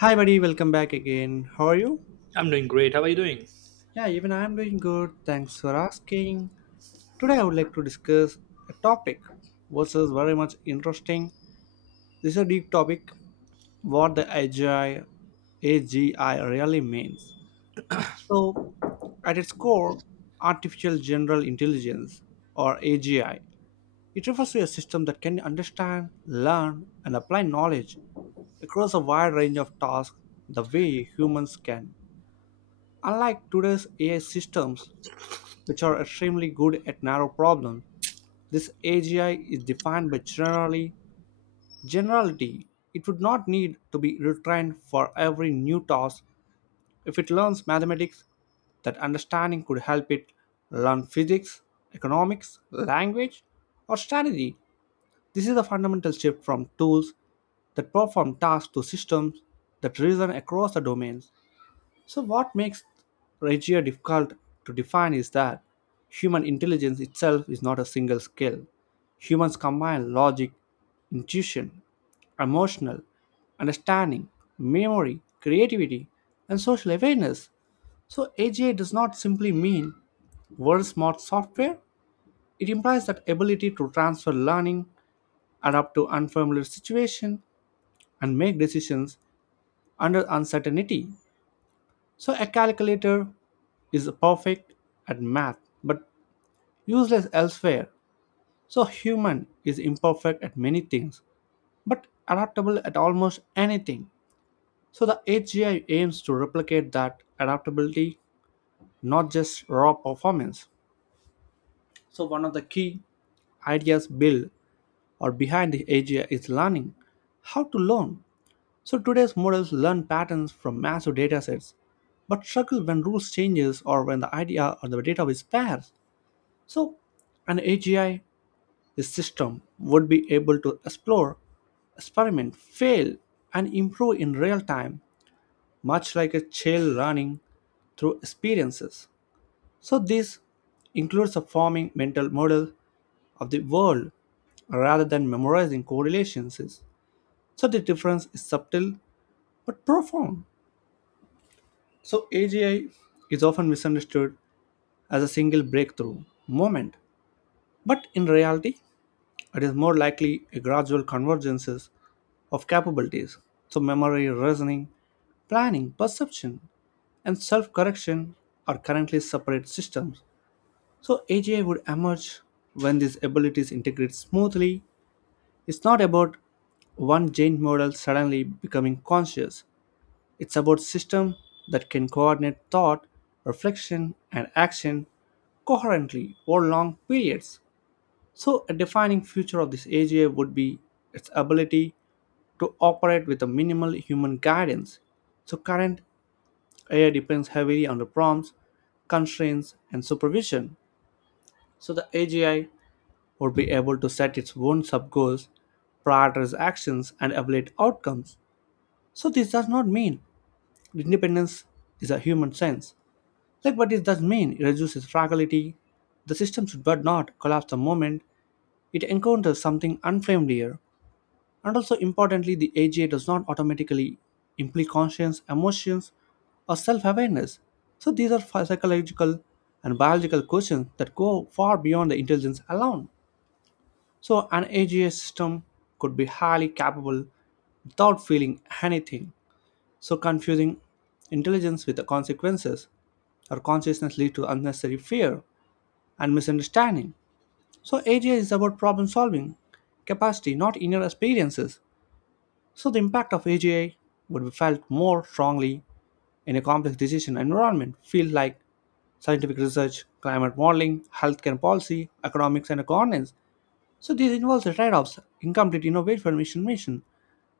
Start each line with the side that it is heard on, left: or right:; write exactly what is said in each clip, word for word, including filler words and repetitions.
left: Hi, buddy, welcome back again. How are you?
right: I'm doing great. How are you doing?
left: Yeah, even I am doing good. Thanks for asking. Today, I would like to discuss a topic which is very much interesting. This is a deep topic what the A G I, A G I really means. So, at its core, artificial general intelligence or A G I, it refers to a system that can understand, learn, and apply knowledge across a wide range of tasks the way humans can. Unlike today's A I systems, which are extremely good at narrow problems, this A G I is defined by generally generality. It would not need to be retrained for every new task. If it learns mathematics, that understanding could help it learn physics, economics, language, or strategy. This is a fundamental shift from tools that perform tasks to systems that reason across the domains. So, what makes Regia difficult to define is that human intelligence itself is not a single skill. Humans combine logic, intuition, emotional understanding, memory, creativity, and social awareness. So, A G I does not simply mean world smart software, it implies that ability to transfer learning, adapt to unfamiliar situation, and make decisions under uncertainty. So a calculator is perfect at math but useless elsewhere. So human is imperfect at many things but adaptable at almost anything. So the H G I aims to replicate that adaptability, not just raw performance. So one of the key ideas built or behind the A G I is learning. How to learn? So today's models learn patterns from massive datasets, but struggle when rules changes or when the idea or the data is sparse. So, an A G I system would be able to explore, experiment, fail, and improve in real time, much like a child learning through experiences. So, this includes a forming mental model of the world rather than memorizing correlations. So, the difference is subtle but profound. So, A G I is often misunderstood as a single breakthrough moment, but in reality, it is more likely a gradual convergence of capabilities. So, memory, reasoning, planning, perception, and self correction are currently separate systems. So, A G I would emerge when these abilities integrate smoothly. It's not about one giant model suddenly becoming conscious, it's about system that can coordinate thought, reflection, and action coherently over long periods. So, a defining feature of this A G I would be its ability to operate with a minimal human guidance. So, current A I depends heavily on the prompts, constraints, and supervision. So, the A G I would be able to set its own sub goals, prioritize actions, and evaluate outcomes. So, this does not mean independence is a human sense. Like, what it does mean, it reduces fragility. The system should but not collapse the moment it encounters something unfamiliar. And also importantly, the A G I does not automatically imply conscience, emotions, or self awareness. So these are phy- psychological and biological questions that go far beyond the intelligence alone. So an A G I system could be highly capable without feeling anything. So confusing intelligence with the consequences or consciousness lead to unnecessary fear and misunderstanding. So A G I is about problem solving capacity, not inner experiences. So the impact of A G I would be felt more strongly in a complex decision environment, fields like scientific research, climate modeling, healthcare policy, economics, and governance. So this involves the trade-offs, incomplete innovation mission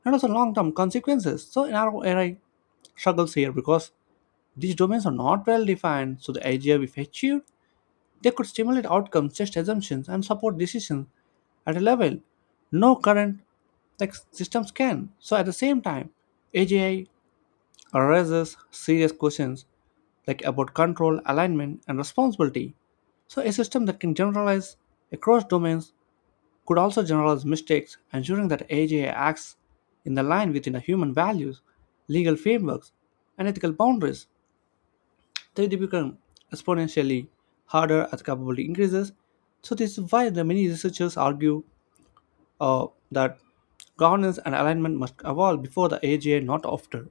left: and also long-term consequences. So in our era struggles here because these domains are not well defined, so the A G I if achieved, they could stimulate outcomes, test assumptions, and support decisions at a level no current like systems can. So at the same time, A G I raises serious questions like about control, alignment, and responsibility. So, a system that can generalize across domains could also generalize mistakes, ensuring that A G I acts in the line within the human values, legal frameworks, and ethical boundaries. They become exponentially harder as capability increases. So, this is why the many researchers argue uh, that governance and alignment must evolve before the A G I, not after.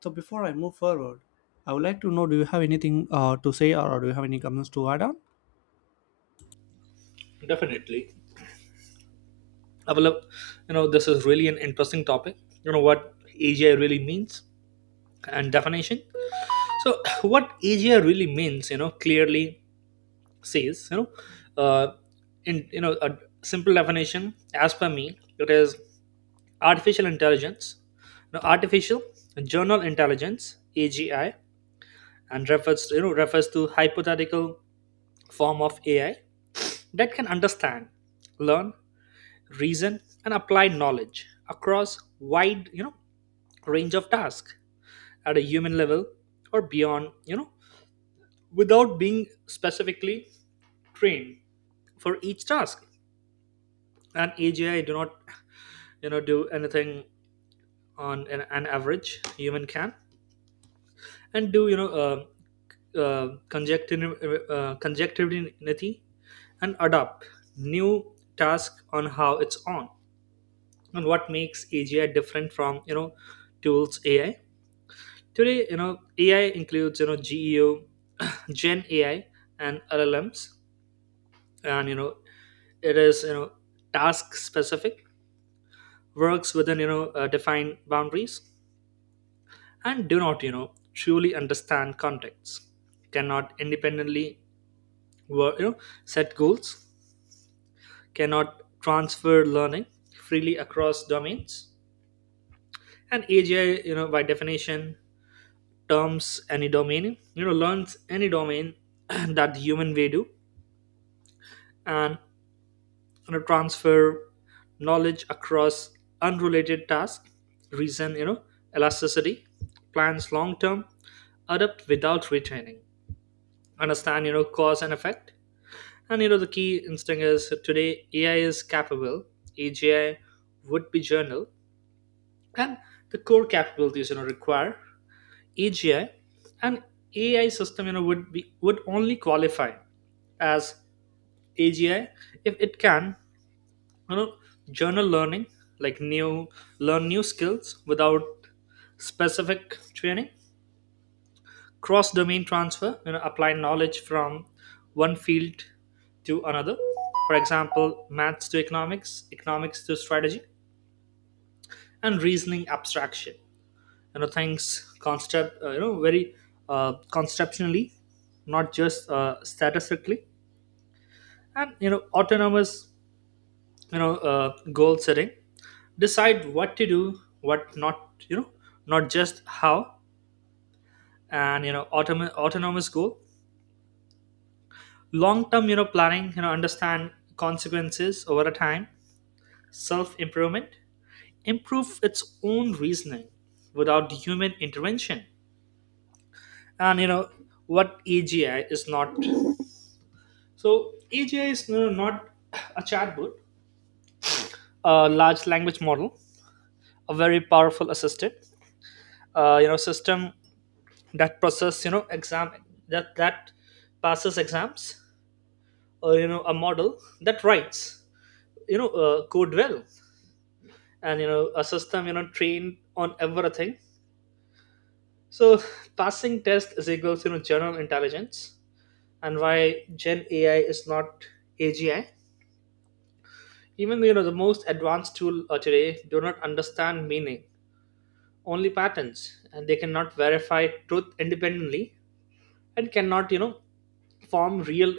left: So before I move forward, I would like to know, do you have anything uh, to say, or do you have any comments to add on?
right: Definitely. I will, love- you know, This is really an interesting topic. You know what A G I really means and definition. So, what A G I really means, you know, clearly says, you know, uh, in you know a simple definition as per me, it is artificial intelligence, you know, artificial general intelligence A G I, and refers you know refers to hypothetical form of A I that can understand, learn, reason and applied knowledge across wide you know range of tasks at a human level or beyond you know without being specifically trained for each task. And AGI do not you know do anything on an, an average human can, and do you know uh, uh, conjectiv- uh, conjectivity and adopt new task on how it's on. And what makes A G I different from you know tools A I? Today, you know, A I includes you know G E O, Gen A I, and L L Ms, and you know it is you know task specific, works within you know uh, defined boundaries, and do not you know truly understand contexts, cannot independently work, you know set goals, cannot transfer learning freely across domains. And A G I, you know by definition, terms any domain, you know learns any domain that the human way do, and you know transfer knowledge across unrelated tasks, reason you know elasticity, plans long term, adapt without retraining, understand you know cause and effect. And you know the key instinct is today AI is capable, AGI would be journal, and the core capabilities you know require AGI. And AI system you know would be would only qualify as AGI if it can you know journal learning, like new learn new skills without specific training, cross domain transfer, you know apply knowledge from one field to another, for example maths to economics, economics to strategy. And reasoning abstraction, you know things concept uh, you know very uh, conceptually, not just uh, statistically. And you know autonomous you know uh, goal setting, decide what to do, what not, you know not just how. And you know autom- autonomous goal, long term you know planning, you know understand consequences over a time, self improvement, improve its own reasoning without human intervention. And you know what AGI is not. So AGI is, you know, not a chatbot, a large language model, a very powerful assistant, uh, you know system that process you know exam that that passes exams, or you know a model that writes you know uh, code well, and you know a system you know trained on everything. So passing test is equals you know general intelligence. And why Gen AI is not AGI? Even though you know the most advanced tool uh, today do not understand meaning, only patterns, and they cannot verify truth independently, and cannot you know form real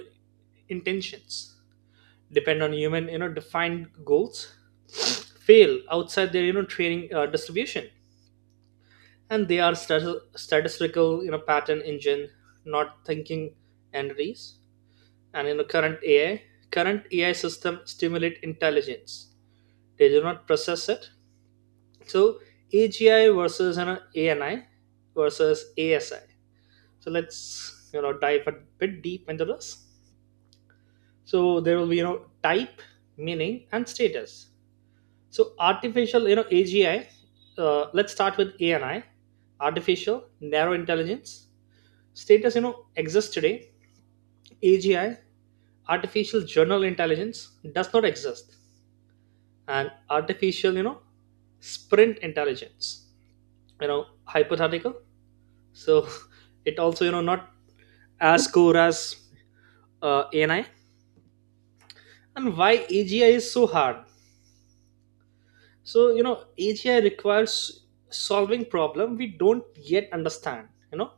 right: intentions, depend on human you know defined goals, fail outside their you know training uh, distribution, and they are stati- statistical you know pattern engine, not thinking entities. And in the current ai current AI system stimulate intelligence, they do not process it. So AGI versus, you know, ANI versus ASI. So let's you know dive a bit deep into this. So there will be you know type, meaning, and status. So artificial, you know, A G I. Uh, let's start with A N I, artificial narrow intelligence. Status, you know, exists today. A G I, artificial general intelligence, does not exist, and artificial, you know, sprint intelligence. You know, hypothetical. So it also, you know, not as core as uh, A N I. And why A G I is so hard? So, you know, A G I requires solving problem we don't yet understand. You know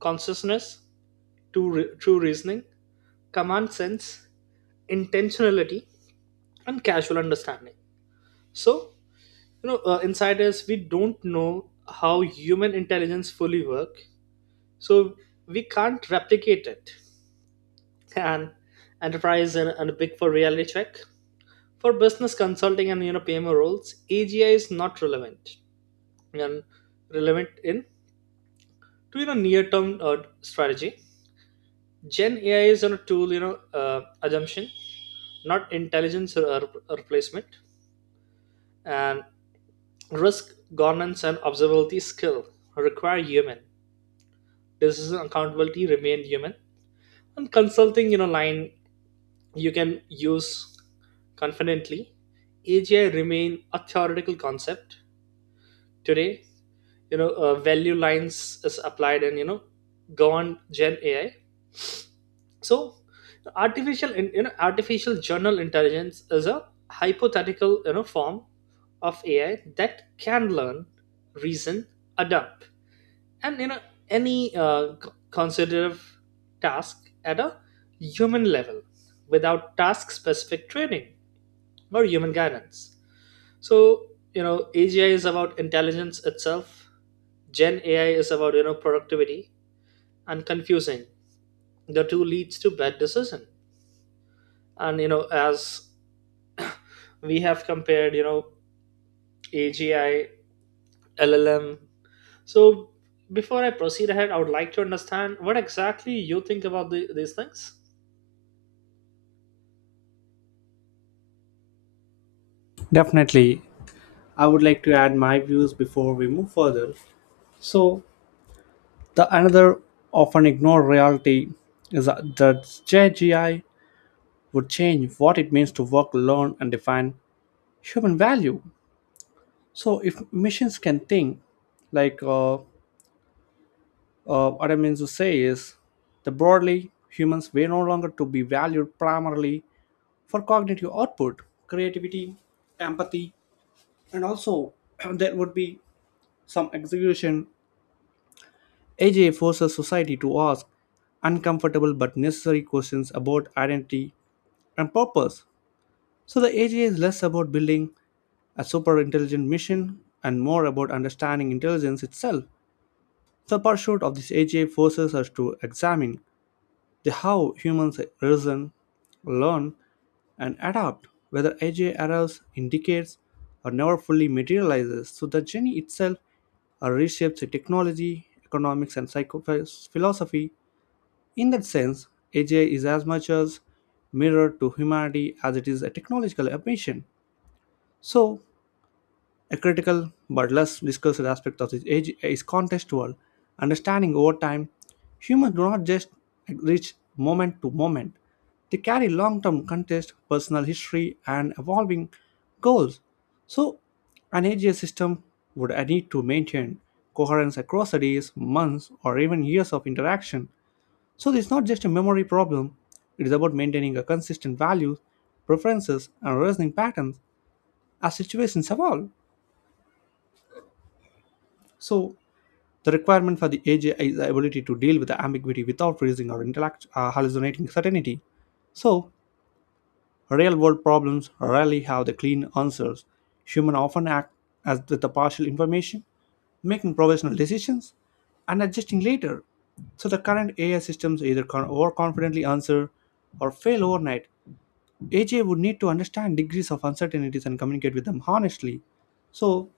right: consciousness, true, true reasoning, common sense, intentionality, and casual understanding. So, you know, uh, insiders, we don't know how human intelligence fully work, so we can't replicate it. And enterprise and, and big for reality check. For business consulting and you know P M O roles, A G I is not relevant and relevant in to you know near term uh, strategy. Gen A I is on a tool, you know, uh, assumption, not intelligence or replacement. And risk, governance, and observability skill require human. Decision accountability remain human. And consulting, you know, line you can use confidently. A G I remain a theoretical concept today. You know, uh, value lines is applied in you know governed Gen A I. So artificial, in- you know artificial general intelligence is a hypothetical you know form of AI that can learn, reason, adapt, and you know any uh, c- considerative task at a human level without task specific training or human guidance. So, you know AGI is about intelligence itself, Gen AI is about you know productivity, and confusing the two leads to bad decision. And you know as we have compared, you know AGI, LLM. So before I proceed ahead, I would like to understand what exactly you think about the, these things.
left: Definitely. I would like to add my views before we move further. So the another often ignored reality is that the J G I would change what it means to work, learn, and define human value. So if machines can think, like uh, uh, what I mean to say is, the broadly humans were no longer to be valued primarily for cognitive output, creativity, empathy, and also there would be some execution. A J forces society to ask uncomfortable but necessary questions about identity and purpose. So the A J is less about building a super intelligent mission and more about understanding intelligence itself. The pursuit of this A J forces us to examine the how humans reason, learn, and adapt, whether A J arrives, indicates, or never fully materializes. So the journey itself uh, reshapes the technology, economics, and psycho- philosophy. In that sense, A J is as much as mirror to humanity as it is a technological ambition. So a critical but less discussed aspect of this age is contextual understanding over time. Humans do not just reach moment to moment, they carry long term context, personal history, and evolving goals. So, an A G I system would need to maintain coherence across the days, months, or even years of interaction. So, this is not just a memory problem, it is about maintaining a consistent values, preferences, and reasoning patterns as situations evolve. So, the requirement for the A G I is the ability to deal with the ambiguity without freezing or intellect, uh, hallucinating certainty. So, real world problems rarely have the clean answers. Humans often act as with the partial information, making provisional decisions, and adjusting later. So, the current A I systems either con- overconfidently answer or fail overnight. A G I would need to understand degrees of uncertainties and communicate with them honestly. So,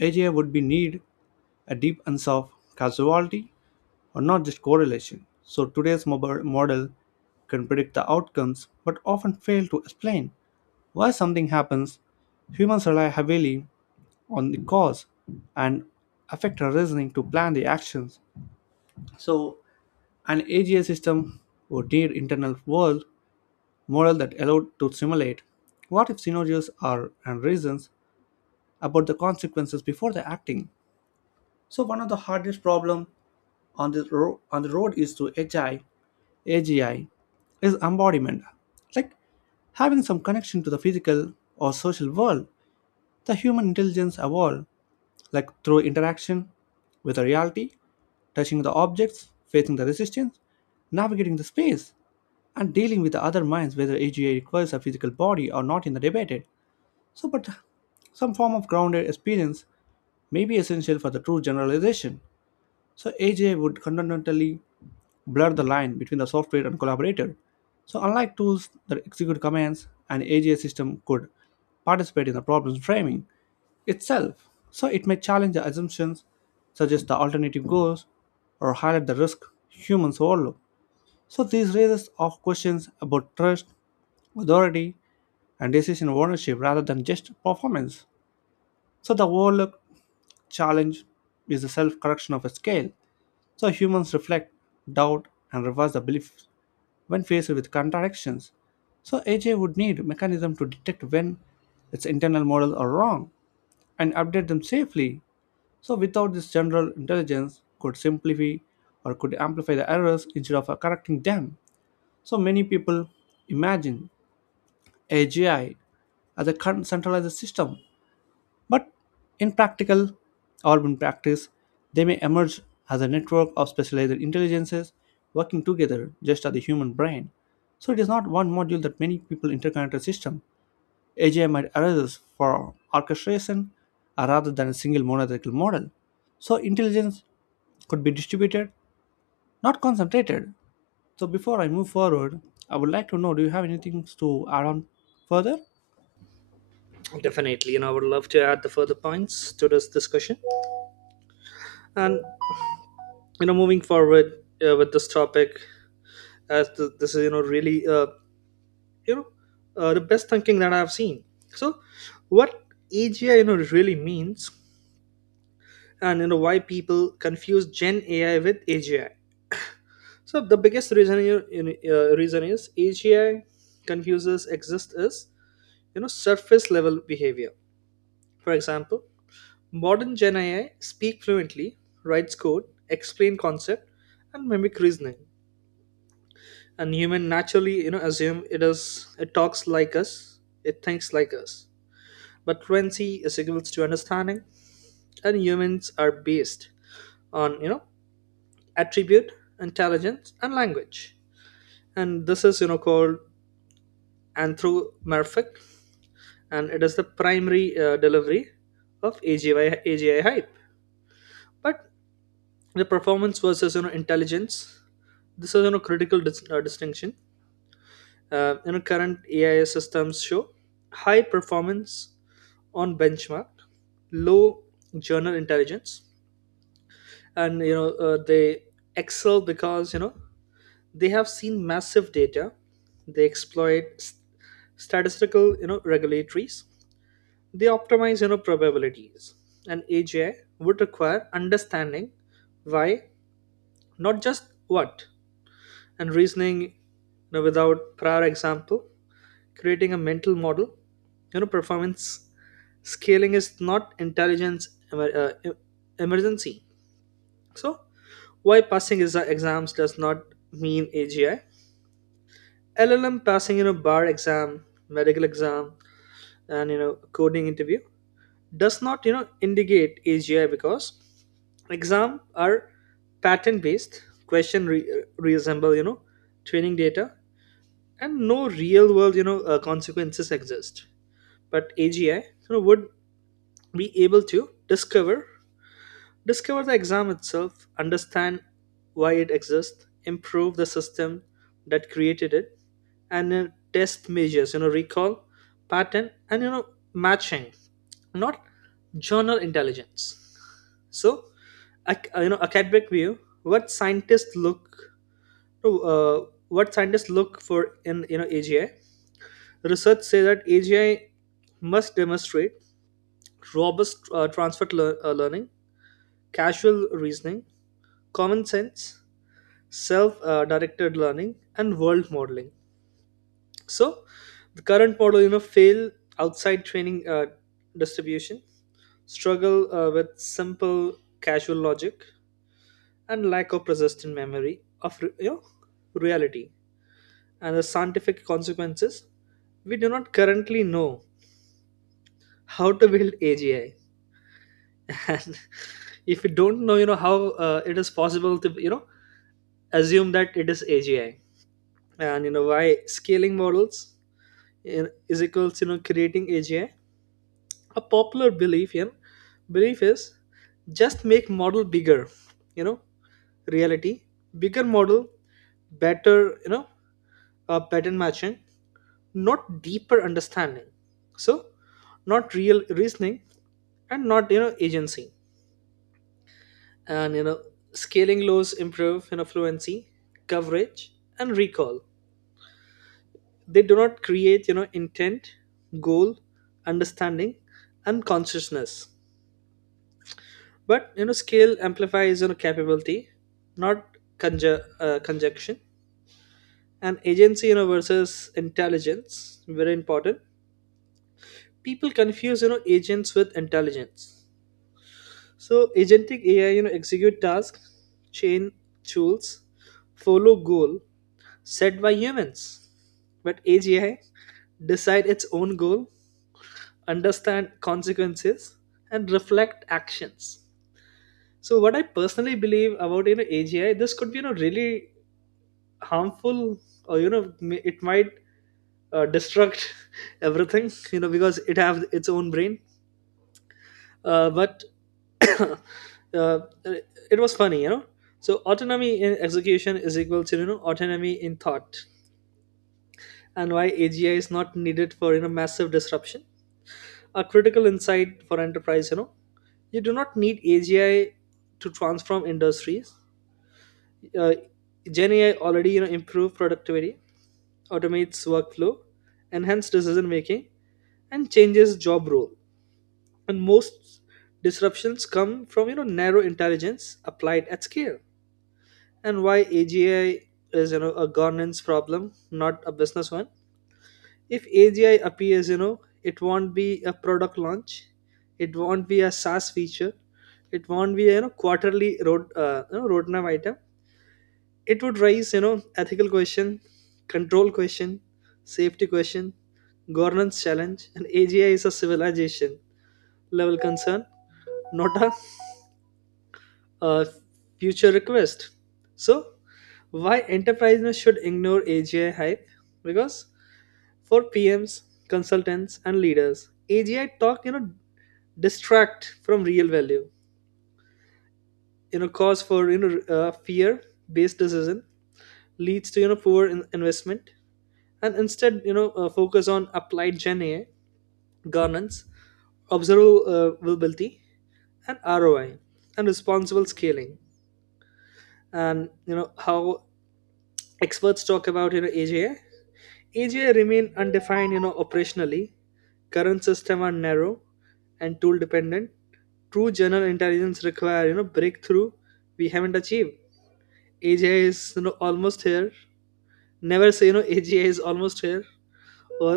left: A G I would be need a deep and soft casualty or not just correlation. So today's mob- model can predict the outcomes but often fail to explain why something happens. Humans rely heavily on the cause and affect our reasoning to plan the actions. So an A G I system would need internal world model that allowed to simulate what if scenarios are and reasons about the consequences before the acting. So one of the hardest problem on the ro- on the road is to A G I A G I is embodiment, like having some connection to the physical or social world. The human intelligence evolved, like through interaction with the reality, touching the objects, facing the resistance, navigating the space, and dealing with the other minds, whether A G I requires a physical body or not, in the debated. So, but some form of grounded experience may be essential for the true generalization. So A J would fundamentally blur the line between the software and collaborator. So unlike tools that execute commands, an A J system could participate in the problem framing itself. So it may challenge the assumptions, suggest the alternative goals, or highlight the risk humans overlook. So these raises of questions about trust, authority, and decision ownership rather than just performance. So the overlooked challenge is the self-correction of a scale. So humans reflect, doubt, and reverse the beliefs when faced with contradictions. So A J would need mechanism to detect when its internal models are wrong and update them safely. So without this general intelligence could simplify or could amplify the errors instead of uh, correcting them. So many people imagine A G I as a con- centralized system but in practical urban practice, they may emerge as a network of specialized intelligences working together just as the human brain. So it is not one module that many people interconnected system. A G I might arise for orchestration uh, rather than a single monolithic model. So intelligence could be distributed, not concentrated. So before I move forward, I would like to know, do you have anything to add on further?
right: Definitely, you know, I would love to add the further points to this discussion. And you know moving forward uh, with this topic, as th- this is you know really uh, you know uh, the best thinking that I've seen. So what AGI you know really means, and you know why people confuse Gen AI with AGI. So the biggest reason, you, in- uh, reason is, A G I confuses exist is you know surface level behavior. For example, modern Gen A I speak fluently, writes code, explain concept, and mimic reasoning. And human naturally you know assume it is it talks like us, it thinks like us. But fluency is equals to understanding, and humans are based on you know attribute, intelligence, and language. And this is you know called and through Merfik, and it is the primary uh, delivery of A G I hype. But the performance versus you know intelligence, this is you know critical dis- uh, distinction. Uh, you know current A I systems show high performance on benchmark, low journal intelligence, and you know uh, they excel because you know they have seen massive data, they exploit s- statistical you know regulatories. They optimize you know probabilities. And A G I would require understanding why, not just what, and reasoning, you know, without prior example, creating a mental model. You know, performance scaling is not intelligence emer- uh, em- emergency. So why passing is uh, exams does not mean A G I. L L M passing you know bar exam, medical exam, and you know coding interview does not you know indicate A G I, because exam are pattern based. Question re- reassemble, you know, training data, and no real world, you know, uh, consequences exist. But A G I, you know, would be able to discover discover the exam itself, understand why it exists, improve the system that created it, and uh, test measures, you know, recall, pattern, and you know, matching. Not journal intelligence. So, a- you know, academic view. What scientists look, uh, what scientists look for in you know A G I. Research say that A G I must demonstrate robust uh, transfer lear- uh, learning, casual reasoning, common sense, self-directed learning, and world modeling. So the current model, you know, fail outside training uh, distribution, struggle uh, with simple casual logic, and lack of persistent memory of re- you know, reality and the scientific consequences. We do not currently know how to build A G I, and if we don't know you know how uh, it is possible to you know assume that it is A G I. And you know why scaling models in, is equals you know creating A G I. A popular belief in belief is just make model bigger, you know reality, bigger model, better you know uh, pattern matching, not deeper understanding, so not real reasoning, and not you know agency. And you know scaling laws improve you know fluency, coverage, and recall. They do not create you know intent, goal, understanding, and consciousness. But you know scale amplifies you know capability, not conju- uh, conjunction. And agency you know versus intelligence, very important. People confuse you know agents with intelligence. So agentic A I, you know, execute tasks, chain tools, follow goal set by humans. But Edge A I decide its own goal, understand consequences, and reflect actions. So what I personally believe about you know A G I, this could be you know really harmful, or you know m- it might uh, destruct everything, you know because it have its own brain. Uh, but uh, it was funny, you know. So autonomy in execution is equal to you know autonomy in thought. And why A G I is not needed for you know massive disruption. A critical insight for enterprise, you know, you do not need A G I to transform industries. Uh, Gen A I already you know improve productivity, automates workflow, enhance decision making, and changes job role. And most disruptions come from you know narrow intelligence applied at scale. And why A G I is you know a governance problem, not a business one. If A G I appears, you know, it won't be a product launch, it won't be a SaaS feature, it won't be a, you know, quarterly road, uh, you know, roadmap item. It would raise you know ethical question, control question, safety question, governance challenge. And A G I is a civilization level concern, not a a future request. So why enterprises should ignore A G I hype? Because for P Ms, consultants, and leaders, A G I talk you know distract from real value. You know, cause for you know uh, fear-based decision leads to you know poor in- investment. And instead you know uh, focus on applied Gen A I governance, observability, and R O I, and responsible scaling. And you know how experts talk about you know A G I. A G I remain undefined you know operationally. Current system are narrow and tool dependent. True general intelligence require you know breakthrough we haven't achieved. A G I is you know almost here. Never say you know A G I is almost here or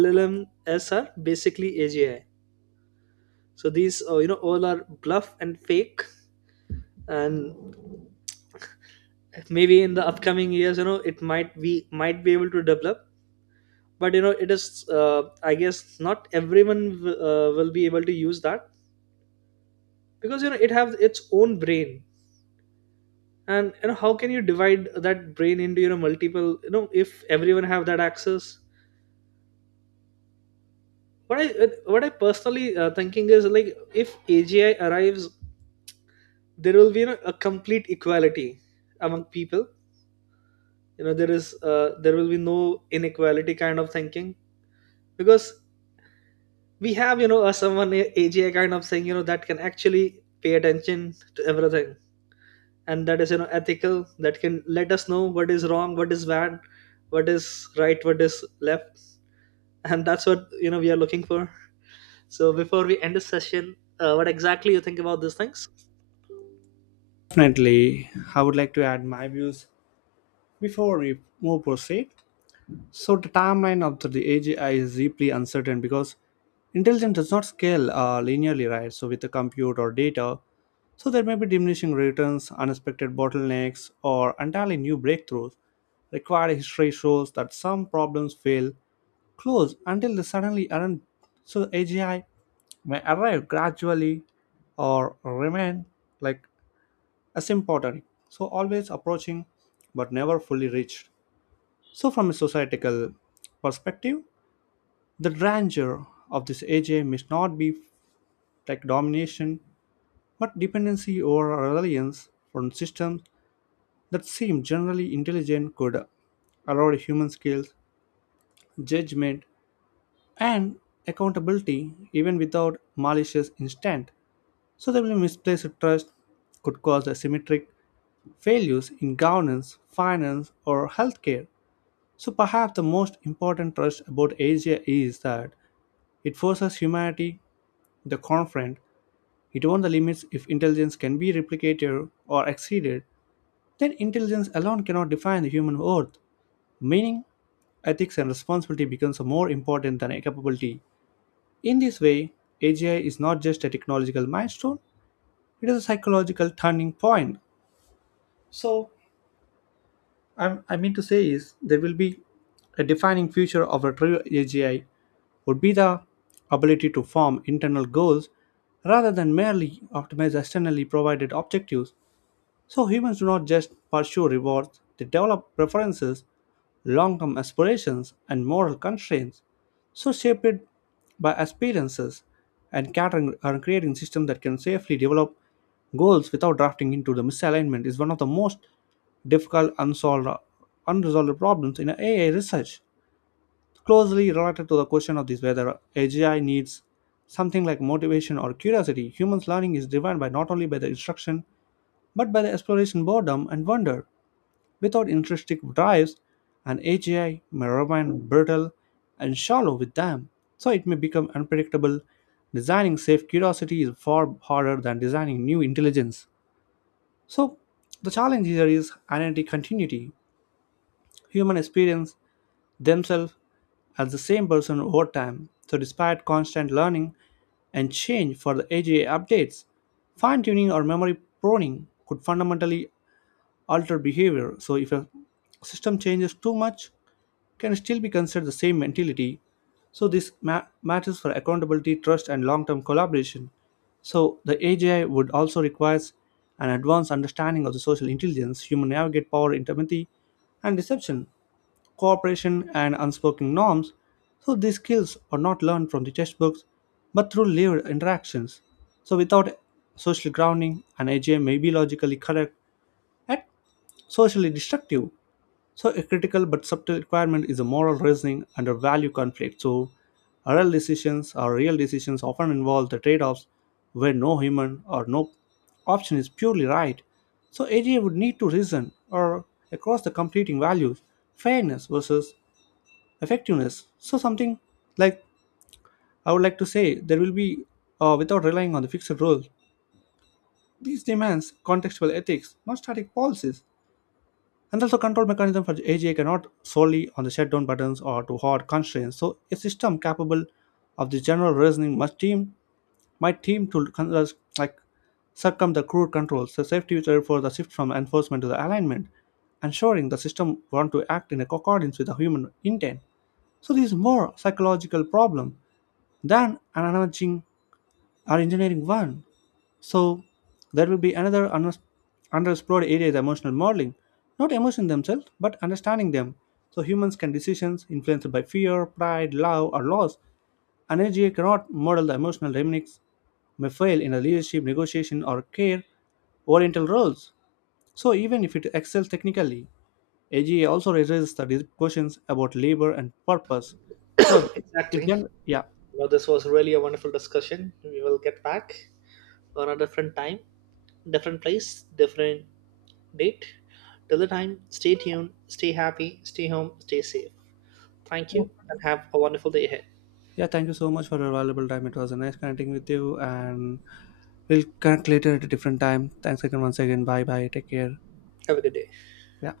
right: L L Ms are basically A G I. So these uh, you know all are bluff and fake. And maybe in the upcoming years, you know it might we might be able to develop, but you know it is, uh, I guess, not everyone w- uh, will be able to use that, because you know it have its own brain. And you know how can you divide that brain into you know multiple, you know if everyone have that access. what i uh, what I personally uh, thinking is, like, if AGI arrives, there will be, you know, a complete equality among people. You know there is uh, there will be no inequality kind of thinking, because we have you know a someone AGI kind of thing, you know that can actually pay attention to everything, and that is you know ethical, that can let us know what is wrong, what is bad, what is right, what is left. And that's what you know we are looking for. So before we end this session, uh, what exactly you think about these things?
left: Definitely, I would like to add my views before we move proceed. So the timeline of the, the A G I is deeply uncertain because intelligence does not scale uh, linearly, right? So with the compute or data, so there may be diminishing returns, unexpected bottlenecks, or entirely new breakthroughs. Required history shows that some problems fail close until they suddenly aren't. So A G I may arrive gradually or remain like asymptotic. So always approaching but never fully reached. So, from a societal perspective, the grandeur of this A J must not be like domination, but dependency or reliance on systems that seem generally intelligent could allow human skills, judgment, and accountability even without malicious intent. So, the misplaced trust could cause asymmetric failures in governance, finance, or healthcare. So, perhaps the most important trust about Asia is that it forces humanity the confront its own the limits. If intelligence can be replicated or exceeded, then intelligence alone cannot define the human worth. Meaning, ethics and responsibility becomes more important than capability. In this way, A G I is not just a technological milestone, it is a psychological turning point. So, I, I mean to say is there will be a defining feature of a true A G I would be the ability to form internal goals rather than merely optimize externally provided objectives. So humans do not just pursue rewards, they develop preferences, long term aspirations, and moral constraints, so shaped by experiences and catering and creating systems that can safely develop goals without drafting into the misalignment is one of the most difficult unsolved unresolved problems in A I research, closely related to the question of this whether A G I needs something like motivation or curiosity. Humans' learning is driven by not only by the instruction but by the exploration boredom and wonder. Without intrinsic drives, an A G I may remain brittle and shallow with them, so it may become unpredictable. Designing safe curiosity is far harder than designing new intelligence. So, the challenge here is identity continuity. Human experience themselves as the same person over time. So, despite constant learning and change for the A G I updates, fine tuning or memory pruning could fundamentally alter behavior. So if a system changes too much, can still be considered the same mentality. So this ma- matters for accountability, trust, and long-term collaboration. So the A G I would also requires an advanced understanding of the social intelligence, human navigate power in empathy and deception, cooperation and unspoken norms. So these skills are not learned from the textbooks, but through lived interactions. So without social grounding, an A G I may be logically correct and socially destructive. So, a critical but subtle requirement is a moral reasoning under value conflict. So, real decisions or real decisions often involve the trade offs where no human or no option is purely right. So, A G A would need to reason or across the competing values, fairness versus effectiveness. So, something like I would like to say there will be, uh, without relying on the fixed rules, these demands contextual ethics, not static policies. And also control mechanism for the A G I cannot solely on the shutdown buttons or to hard constraints. So a system capable of the general reasoning must team might team to con- uh, like circum the crude controls. The safety is therefore the shift from enforcement to the alignment, ensuring the system want to act in accordance with the human intent. So this is more psychological problem than an emerging or engineering one. So there will be another unex- underexplored area is emotional modeling, not emotion themselves, but understanding them. So humans can decisions influenced by fear, pride, love, or loss. An N G A cannot model the emotional dynamics may fail in a leadership, negotiation, or care oriental roles. So even if it excels technically, A G A also raises the dis- questions about labor and purpose. So
right: Exactly,
left: if gen-
right: you
left: yeah.
right: know this was really a wonderful discussion. We will get back on a different time, different place, different date. Till the time, stay tuned, stay happy, stay home, stay safe. Thank you and have a wonderful day ahead.
left: Yeah, thank you so much for your valuable time. It was a nice connecting with you, and we'll connect later at a different time. Thanks again, once again. Bye bye. Take care.
right: Have a good day.
left: Yeah.